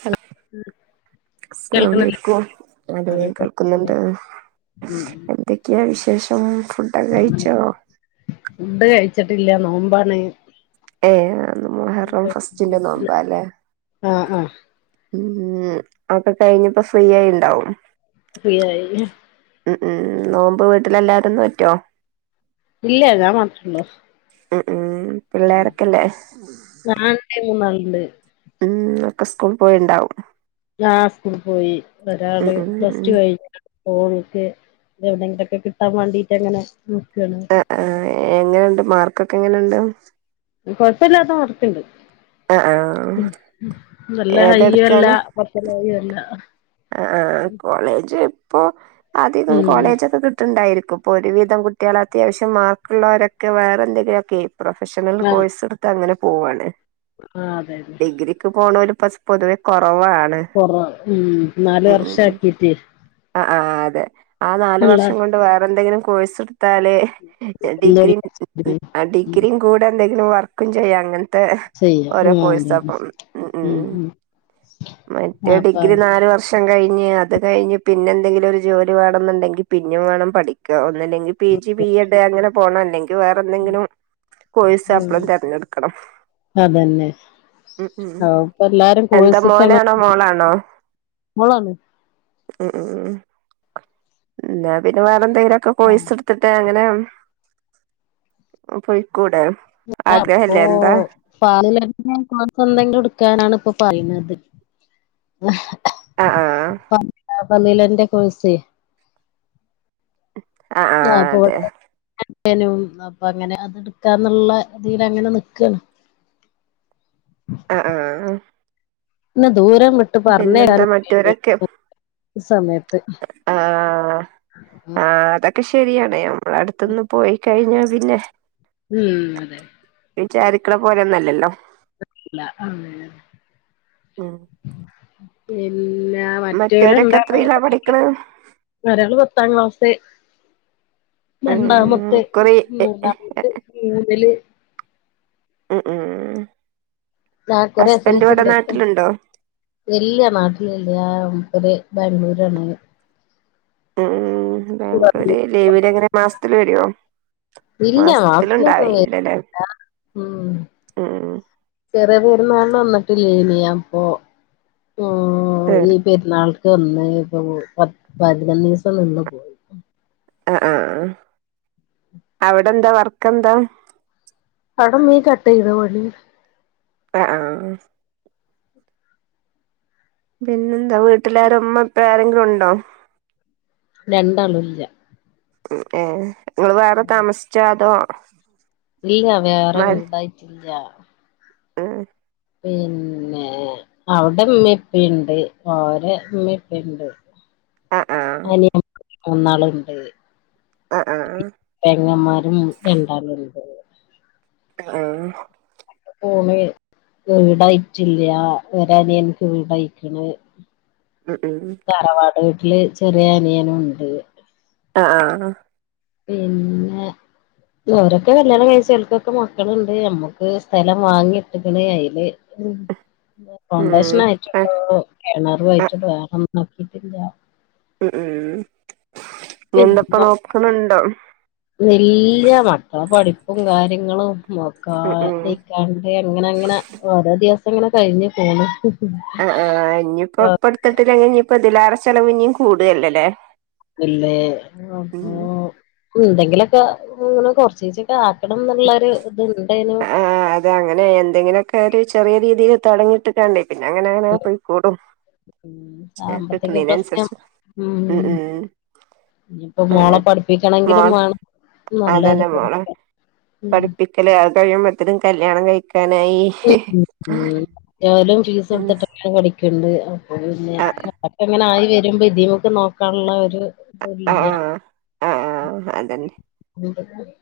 Hello അസ്സലാമു കേൾക്കുന്നില്ലേ അലൈക്കും നടുവേ വലൈക്കും മുസ്സലാം കേൾക്കുന്നുണ്ട് ഉം എന്തെക്കാ വിശ് കഴിച്ചോ മം ഫുഡോക്കെ കഴിച്ചോ ച്ചെട്ടില്ല നോമ്പാണ് യെ മുഹറം അപ്പൊ ഫസ്റ്റിന്റെ നോമ്പാല്ലേ ആഹ് ആഹ് ഉം അത് കഴിഞ്ഞപ്പോ ഫ്രീയായേണ്ടാവും ഫ്രീ ആയിയല്ലോ ഉം ഉം നോമ്പ് വീട്ടിലെല്ലാവാരും നോറ്റുവോ? ഇല്ല ഞാൻ മാത്രേ ഒള്ളു ഉം ഉം ഉം പിള്ളോരൊക്കെയില്ലോ ണ്ട് ഉം ഒക്കെ സ്കൂൾ പോയി ഇണ്ടാവും ആ സ്കുളിൽ പോയി ഒരാള് ഉം പ്ലസ്ടു ഉം കഴിഞ്ഞ് പോളി ക്കെ എവിടെങ്കിലൊക്കെ കിട്ടാൻ വേണ്ടിട്ട് അങ്ങനെ നോക്കുവല്ലോ എങ്ങനെയുണ്ട് മാർക്കൊക്കെ എങ്ങനെയുണ്ട് കൊഴപ്പ ല്ലാത്തമാർക്ക് ഉണ്ട് ആ ആ ഉം നല്ല ഏതാ ഹൈയ്യും അല്ല പറ്റ ലോയും അല്ല. ല്ല ആഹ് ആഹ് ആഹ് കോളേജ് കോ അധികം ഉം കോളേജൊക്കെ കിട്ട്ണ്ടായിരിക്കും. പ്പൊ ഒരുവിധം കുട്ടിയോള് അത്യാവശ്യം മാർക്ക്ള്ളോരൊക്കെ വേറെ എന്തെങ്കിലുക്കെ പ്രൊഫഷണൽ ആഹ് കോഴ്സ് എടുത്ത് അങ്ങനെ പോവാണ്. ആഹ് അതെ അതെ ഡിഗ്രിക്ക് പോണൊര് പ്ലസ് പൊതുവേ കുറ കൊറ ഉം നാല് വർഷാക്കീറ്റ് ആഹ് അതെ. ആ നാല് അല്ല വർഷം കൊണ്ട് വേറെന്തെങ്കിലും കോഴ്സെ ട്താല് ഡിഗ്രി ഡിഗ്രീം കൂടെ എന്തെ വർക്കും ചെയ്യാം ങ്ങനെ ചെയ്യാം ഓരോ ഉം അതന്നെ കോഴ്സ്സപ്പം ഉം മറ്റേ അപ്പ ഡിഗ്രി നാല് വർഷം കഴി ഞ്ഞാ അത് കഴിഞ് പിന്നെ എന്തെങ്കിലും ഒരു ജോലി വേണെന്നുണ്ടെങ്കി പിന്നെ വേണം പഠിക്കാ ന്നല്ലെങ്കി പി ജി ബി എഡ് അങ്ങന പോണം. വേറെന്തെങ്കിലും കോഴ്സ് അപ്പളും ഉം തെരഞ്ഞെട്ക്കണം. അതന്നെ ഉം ഉം ഇപ്പ എല്ലാരും എന്താ കോഴ്സ്ക്കാണ് മോനാണോ മോളാണോ? മോളാണ് ആഹ്. ഇല്ല പിന്നെ വേറെ എന്തെങ്കിലുംക്കെ ആഹ് കോഴ്സ് എടുത്തിട്ട് അങ്ങനെ മ് പോയ്‌ക്കൂടെ അപ്പൊ പല കോഴ്സ് എന്തെങ്കിലും എടുക്കാനാണ് ഇപ്പൊ പറയുന്ന ത് ആഹ് ആഹ് ഹ പ പല്ലല എന്തെ കോഴ്സ് ആഹ് ആ അതെ. നും അപ്പൊ അങ്ങനെ അത് എടുക്കാന്നുള്ള ഇതില് അങ്ങനെ നിക്കാണ്. ആഹ് ആഹ്. ന ദൂരം വിട്ട് പിന്നെന്താ പറഞ്ഞാനും മറ്റവരൊക്കെ പേടിയാണ് സമയത്ത് ആഹ് ആഹ് അത കഷ് ശരിയടയം ഇവിടെഅടുത്തുന്ന് പോയി കഴിഞ്ഞാൽ പിന്നെ ഉം അതെ വിചാരിക്ണപോലെഒന്നല്ലല്ലോ ആ ഉ ഉം പിന്ന മറ്റേല മറ്റവരൊക്കെ ഇണ്ടാണ് എത്രയിലാ പഠിക്കണെ ഒരാള് പത്താം ക്ലാസ്സ് ഉം രണ്ടാമത്ത് കുറി മൂന്നാമത്ത് മൂതല് മ് ആകുറിഎൽസി ഉണ്ട്ഇല്ലനാട്ടിൽ ഇല്ല ഒരു ബാംഗ്ലൂര് ആണ് ഓന് ഉം ബാംഗ്ലൂര് ലേവര് അങ്ങനെ മാസ ലേഡി യോ ഇല്ല മാസത്തിൽ ഒന്നു വരില്ല മ്മ് ഉം അത പെരുന്നാളിൻവന്നിട്ടില്ലേനിയൻ അപ്പൊ ആ ഏഹ് ഈ പെരുന്നാൾ അത് എന്നാപ്പോ പ ത്ത് പന്ത്രണ്ട്ദിവസംന്ന് പോയി ആ ആഹ അവിടെ എന്താ വർക്ക് എന്താ അവിടെമീൻ കട്ട് ചെയ്ത പണി ആഹ ആഹ് പിന്നെന്താ വീട്ടിലാരാ ഉമ്മ ഇപ്പ ആരെങ്കിലും ഉണ്ടോ രണ്ടാളും ഇല്ല ഉം ഏഹ് ങ്ങള് വേറെ താമസിച്ചാ അതോ [inaudible] ഇല്ല വേറെ വീടായിട്ടില്ല എഹ് പിന്നെ അവിടെ ഉമ്മീ ഉപ്പീണ്ട് ഓരെ ഉമ്മി ഉപ്പീണ്ട് ആഹ് ആഹ് അനിയ ന്നാളുണ്ട് ആഹ് ആഹ് പെങ്ങന്മാരും രണ്ടാള്ണ്ട് അ ആഹ് ഭൂമി വിടായിട്ടില്ല ഒരു അനിയൻക്ക് വിടായ്ക്ണ് ഉം ഉം തറവാട് വീട്ടില് ചെറിയ അനിയന്ഉണ്ട് അ ആഹ് പിന്നെ ഓരൊക്കെ കല്യാണ കഴ്ച്ച് ഓൽക്കൊക്കെ മക്കളുണ്ട് മ്മക്ക് സ്ഥലം വാങ്ങിട്ട്ക്ക്ണ് അയില് ഫൗണ്ടേഷൻ ഉം ആഹ് ആയിട്ടുള്ളൂ കിണറു ആഹ് ആയിട്ട് വേണം നോക്കിട്ടില്ല ഉം ഉം [unintelligible] നിന്തപ്പ നോക്കുന്നുണ്ടോ ഇല്ല മക്കള പഠിപ്പും കാര്യങ്ങളും മോക്കാ ഉം ഉം ഇക്കാണ്ട് ഇങ്ങനെങ്ങനെ ഓരോ ദിവസം ങ്ങനെ കഴിഞ്ഞ് പോണ് അ ആഹ് ഇനിയിപ്പോ പ്പടുത്തെട്ട കഴിഞ് ഇനീപ്പോ തിലേറെ ചെലവ് ഇനിയും കൂടുവല്ലേ ലേ ഇല്ലേ അപ്പോ എന്തെങ്കിലൊക്കെങ്ങനെ കൊറചീച്ചൊക്കെ ആ ണം എന്നുള്ളൊരു ഇത് ഇണ്ടേനു ര് ചെറിയ രീതിയിൽ തുടങ്ങീട്ട് കണ്ടീ പിന്നെ അങ്ങനെ അങ്ങനെ പോയിക്കൂടും ഉം സാമ്പത്തിക പ്രശ്നം കിട്ടുന്നതിനനുസരിച്ച് ഉം നിപ്പൊ അതെ മോളെ പഠിപ്പിക്കണെങ്കിലും മോൾ വേണം നല്ലൊരു അതന്നെ മോളെ സംഖ്യ പഠിപ്പിക്കല് അത് [unintelligible] കല്യാണം കഴി ഉം ഉം ഉം ന്നാലും ഫിസൊടുത്തെക്കെ പഠിക്കുളു ണ്ടു അഹ് ആ പ്പ ങ്ങനെ ആയി വേ വരുമ്പോ ഇതീമക്ക് നോക്കാനുള്ള ഒരു ആ തുല്ല ആ ആ അതന്നെ [unintelligible]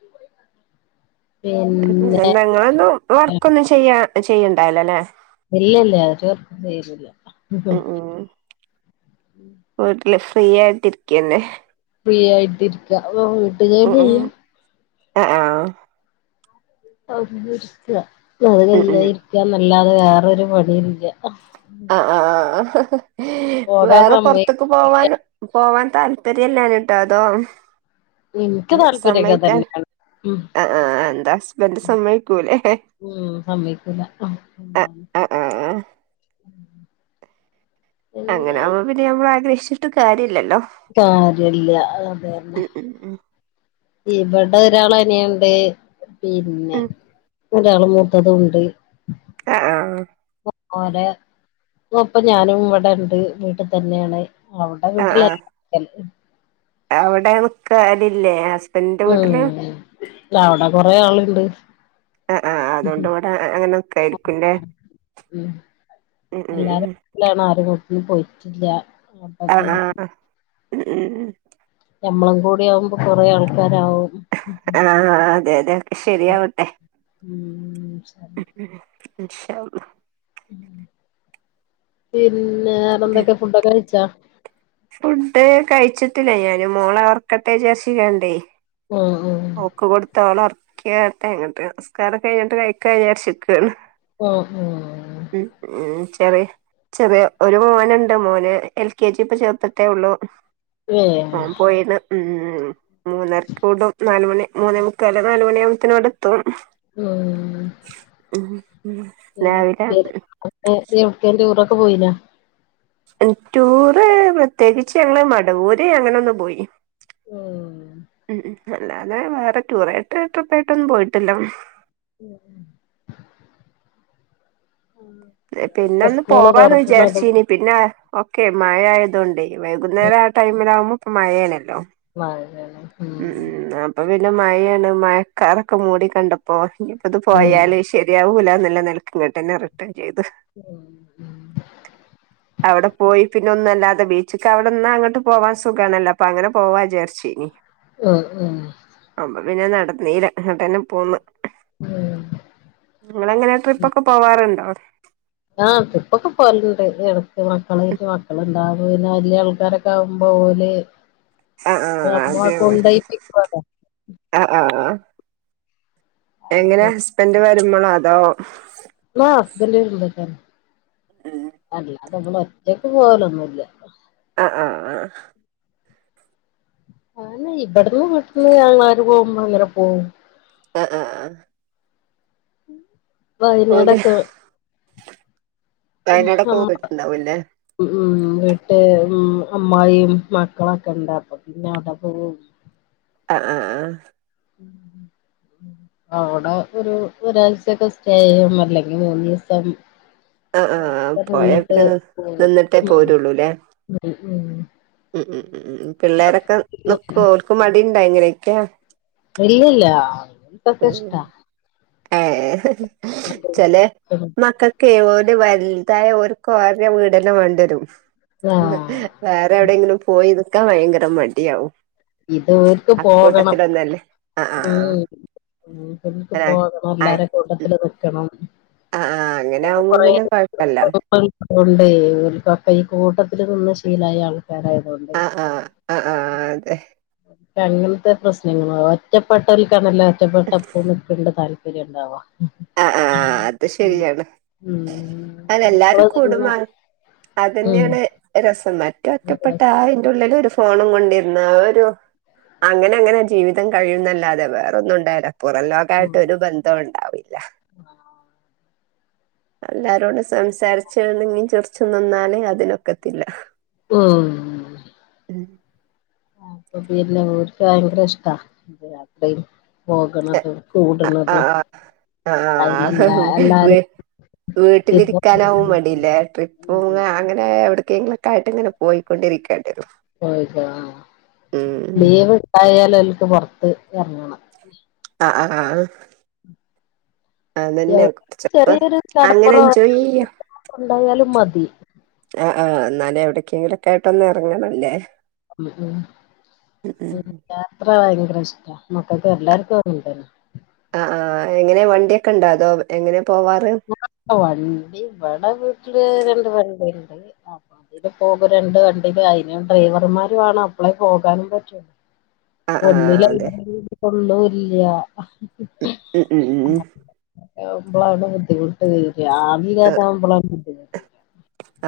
ഞങ്ങളൊന്നും പ്പൊ വർക്ക് ഒന്നും ചെയ്യാ ചെയ്യുണ്ടാവുല്ല ല്ലേ? ഇല്ല ഇല്ല ഉം [unintelligible] ഉം അല്ല ഫ്രീ ആയിട്ടിരിക്കന്നെ ഫ്രീ ആയിട്ടിരിക്ക ഓ വീട്ടൂ ജോലി ചെയ്യ ആ [unintelligible] ജോലി ഉം ഉം ഇലായിരിക്ക മെ ഇല്ലാതെ വേറൊരു പണിയില്ല അഹ് ഹ ഹ വേറെ പൊറത്തേക്ക് പോവാൻ പോവാൻ താല്പര്യം ഇല്ലാഞ്ഞിട്ടോ അതോ എനിക്ക് താല്പര്യൊക്കെ സമ്മയ്ക്കാൻ തന്നെയാണ് ഉം ആഹ് ആഹ് എന്താ ഹസ്ബൻഡ് സമ്മയ്ക്കൂലേ ഉം സമ്മയ്ക്കൂല്ല ആഹ് ആഹ് ആഹ് പിന്നെ അങ്ങനാവുമ്പോ പിന്നെ നമ്മള് ആഗ്രഹിച്ചി ട്ട് കാര്യ കാര്യല്ല അതന്നെ ഉം ഉം ഉം ഇവിടെ ഒരാൾ അനിയണ്ടേ പിന്നെ ഉം ഒരാള് മൂത്തതും ഉണ്ട് ആ ആ ഓര ഇപ്പ ഞാനും ഇവിടെ ഉണ്ട് വീട്ടി തന്നെയാണ് അവളുടെ വീട്ടിലല്ല എൻ എവിടേണ് പാടില്ലേ എന്റെ ഉം വീട്ടില് അവിടെ കൊറേ ആളുണ്ട് ആ ആ അതുകൊണ്ട് ഇവിടെ അങ്ങനൊക്കെ ആയിരിക്കും ല്ലേ ഉം ഉം ഉം ഉം ഇന്ന് പോയിട്ടില്ല അപ്പൊ പിൻ മ് മ് ഞമ്മളും കൂടി ആവുമ്പോ കൊറേ ആൾക്കാരാവും ആ അതെ അതെ ശരിയാവട്ടെ ഉം ശരി. ഉ [unintelligible] അ [unintelligible] ഉ ശരി [unintelligible] പിന്ന വേറെ എന്തൊക്കെ ഫുഡൊക്കെ കഴിച്ചാ ഫുഡ് കഴിച്ചിട്ടില്ല ഞാൻ മോളെ ർക് ക്കട്ടെ ശീലണ്ടേ ഉം ഉം ഓക്ക് കൊടുത്ത് ഓളർ കേട്ടങ്ങട്ട് നിസ്കാരം കഴിഞ്ഞിട്ട് കഴിക്ക വിചാരിച്ച് നിക്കയാണ് ഓ ഓ ചെറി ചെറിയ ഒരു മോനുണ്ട് മോന് എൽ കെ ജി ഇപ്പ ചേർത്തിട്ടേ ഉള്ളു ഏഹ് ഓൻ പോയിന്ന് ഉം ഉം മൂന്നർക്കൂടും നാലല് മണി മൂന്ന് മുക്കാല നാലു മണിയാവുമ്പോൾ തന്നെ ഇവിടെ എത്തും ഇപ്പം. ഉം ഉം രാവിലെയാണ് എവിടേക്ക് ടൂറൊക്കെ പോയില്ല ടൂർ പ്രത്യേകിച്ച് ഞങ്ങള് മടവൂര് അങ്ങനെൊന്ന് പോയി ഉം ഉം ഉം അല്ലാതെ വേറെ ടൂർ ആയിട്ട് ട്രിപ്പ് ആയിട്ടൊന്നും പോയിട്ടില്ലോ ഉം പിന്നെ ഒക്കെ ഒന്ന് സ്കൂള് പോവാന്ന് തുറക്കണതും വിചാർച്ചീനി പിന്നെ ഓക്കെ മഴ ആയതുകൊണ്ട് വൈകുന്നേരം ആ ടൈമിൽ ആവുമ്പോൾ ഇപ്പ മഴയാണല്ലോ ആ ഉം ഉം അപ്പൊ നല്ല മഴയാണ് മഴക്കാറൊക്കെ മൂടി കണ്ടപ്പോ ഇ ഇപ്പ ഇത് ഉം പോയാല് ശരിയാവൂല [unintelligible] ഉം ഏത്അവിടെ പോയി പിന്നെ ഒന്നുമല്ലാതെ ബീച്ചക്ക് അവിടെന്ന് അങ്ങ് പോവാൻ സുഖമാണല്ലോ അൊ അങ്ങനെ പോവാ വിചാരിച്ചിനി ഹ ഉ പിന്നെ നടുന്നീല എന്നട്ട് തന്നെ പോന്ന് ഉഹ നിങ്ങെങ്ങനെ ട്രിപ്പ ഒക്കെ പോവാറുണ്ടോ ആപ്പൊക്കെ പോലുണ്ട് ഇടത്ത് മക്കളട്ട് മക്കള ഇണ്ടാവും പിന്നെ വലിയ ആൾക്കാരൊക്കെ ആകുമ്പോ പോലെ ആ ആ അമ്മ അതെ കൊണ്ടോയിട്ട് വരാം ആ ആ എങ്ങനെ ഹസ്ബൻഡ് നമ്മളതോ [unintelligible] ആഹ അത് നമ്മൾ ഒറ്റയ്ക്ക് പോകലൊന്നുമില്ല ആ ആ ആന്നേ ഇവിടന്ന് വീട്ടന്ന് ഞങ്ങ ആര് പോകുമ്പോ അങ്ങനെ പോകവും ആഹ ആഹ ആ [unintelligible] ഓല് വയനാടക്ക വയനാടൊക്കെ മ്മ പോയിട്ടുണ്ടാവൂല്ലേ ഉ വിട്ട് ഉം അമ്മായി മക്കളൊക്കെ ഉണ്ട് അപ്പൊ പിന്നെ അവിടെ പോകവും ആഹ ആഹ ആഹ അവിടെ ഒരു ഒരാഴ്ചയക്കെ സ്റ്റേ ചെയ്യും അല്ലെങ്കിൽ ഒരു ദിവസം ആ ആ അങ്ങനൊക്കെ പോയേ നിന്നിട്ട് പിന്ന പോരും നിന്നിട്ടേ ഉം പോരുള്ളൂല്ലേ ഉം ഉം ഉം ഉം ഉം ഉം പിള്ളേരൊക്കെ നിക്കുവൊ ഓര്ക്ക് മടീണ്ടായ്ട്ല്ലെ ക്കെയ ഇല്ലില്ല പ്പക്കഷ്ട ആ ചെലെ മക്ക കേ ഓല് വലുതായ ഓര്ക്കോര വീടെന്നെ വേണ്ടിവരും ആഹ് വേറെ എവിടെയെങ്കിലും പോയിത് ക്ക ഭയങ്കര മണ്ടിയാവും ഇതോര്ക്ക് പോകണം ആഹ് ആഹ് ഉം ഇതക്ക് ആഹ് പോകണം എല്ലാരും കൂട്ടത്തിൽ നിൽക്കണം ആ ആ അങ്ങനെ ആവുമ്പോ പിന്നെ കൊയപ്പില്ല ഉണ്ട്ഈ ഓര്ക്കക്ക ഈ കൂട്ടത്തിൽ നിന്ന ശീലയായി ആ ആ ആ ആ അതെ അങ്ങനത്തെ പ്രശ്നങ്ങള ഒറ്റപ്പെട്ട [unintelligible] [unintelligible] [unintelligible] ആ ആ അത് ശരിയാണ് ഉം അതെല്ലാരും കൂടുമ്പ നമ്മളിതിങ്ങനെ ഉം അതന്നയാണ് രസം മറ്റേ ഒറ്റപ്പെട്ട ആ അയ്ന്റ ഉള്ളിലത്തെ ഫോണും കൊണ്ടിരുന്ന ഒരു അങ്ങനെ അങ്ങനെ ജീവിതം കഴിയുന്നല്ലാതെ വേറ ഒന്നും ഉണ്ടല്ലോ പുറം ലോകായിട്ട് ഉം ഒരു ബന്ധൊണ്ട് [unintelligible] എല്ലാരോടും സംസാരിച്ചണങ്ങിചിറച്ച് നിന്നാലേ അതിനൊക്കത്തില്ല ഉം [inaudible] ഓര്ക്ക് ഭയങ്കര ഇഷ്ടാ യത്രയും ആ ആ അയിലെല്ലാ എല്ലാരും വീട്ടിലിരിക്കാൻ മടില്ലേ ട്രിപ്പ് പോ ഉം അങ്ങനെ എവിടെ കുങ്ങളക്കായി [unintelligible] ട്ട് ഇങ്ങനെ പോയിക്കൊണ്ടരിക്കയാണ് പോയി പോ ആ ഉം ലീവ് ഉണ്ടായാല [inaudible] ഇറങ്ങണം ആ ആആ ചെറിയൊരു അങ്ങനെ എൻജോയ് ചെയ്യ കടപ്പുറംണ്ടായാലും മതി ആ ആഹ് എന്നാലേ എവിടക്കെങ്കിലും ഒക്കെ ആയിട്ടൊന്നന്ന് ഇറങ്ങണല്ലേ യാത്ര വാങ്ങ- പ്രശ്നം മക്കൾക്ക് എല്ലാർക്കും അത് ഉണ്ടല്ലോ ആ ആ എങ്ങനെ വണ്ടിയൊക്കെ ഉണ്ടാതോ എങ്ങനെ പോവാറ് വണ്ടിഇവടെ വീട്ടില് രണ്ട് വണ്ടി അതില് പോകും രണ്ട് കണ്ടില് അതി ഡ്രൈവർമാരും ആണ അപ്പളേ പോകാനും പറ്റുള്ളൂ ആഹ് ആഹ് ഒന്നില് അതെ കൊള്ളൂല ഇല്ല ഉം ഉം ഉം ഉ അങ്ങനെ ആവുമ്പോളാ ബുദ്ധിമുട്ട് രാവിലെ ആവുമ്പോളാ ബുദ്ധിമുട്ട്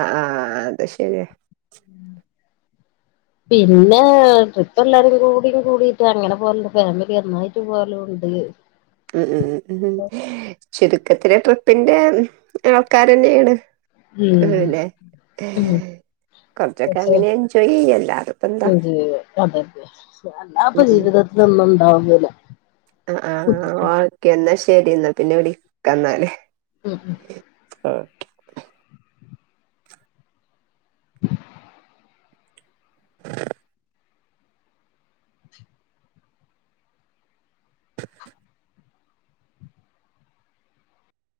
ആഹ് ആഹ് അത് ശരിയ പിന്നെ ട്രിപ്പ് എല്ലാരും കൂടിയും കൂടിട്ട് അങ്ങനെ പോലണ്ട് ഫാമിലി ഒന്നായിട്ട് പോലും ഉണ്ട് ഉം ഉം ഉ ഉം ഉ ശരി ഒക്കെ ട്രിപ്പിന്റെ ആൾക്കാാര തന്നെയാണ് കൊറച്ചൊക്കെ പക്ഷെ അങ്ങനെ എൻജോയ് ചെയ്യ അല്ലാതിപ്പെന്താ എ അത അല്ലാപ്പൊ ജീവിതത്തിൊന്നും ഉണ്ടാവുകില്ല [inaudible] ആ് ഓക്കെ എന്നാ ശരി എന്നാ പിന്നെ വിളിക്കാന്നാൽ ഉം ഉം ആഹ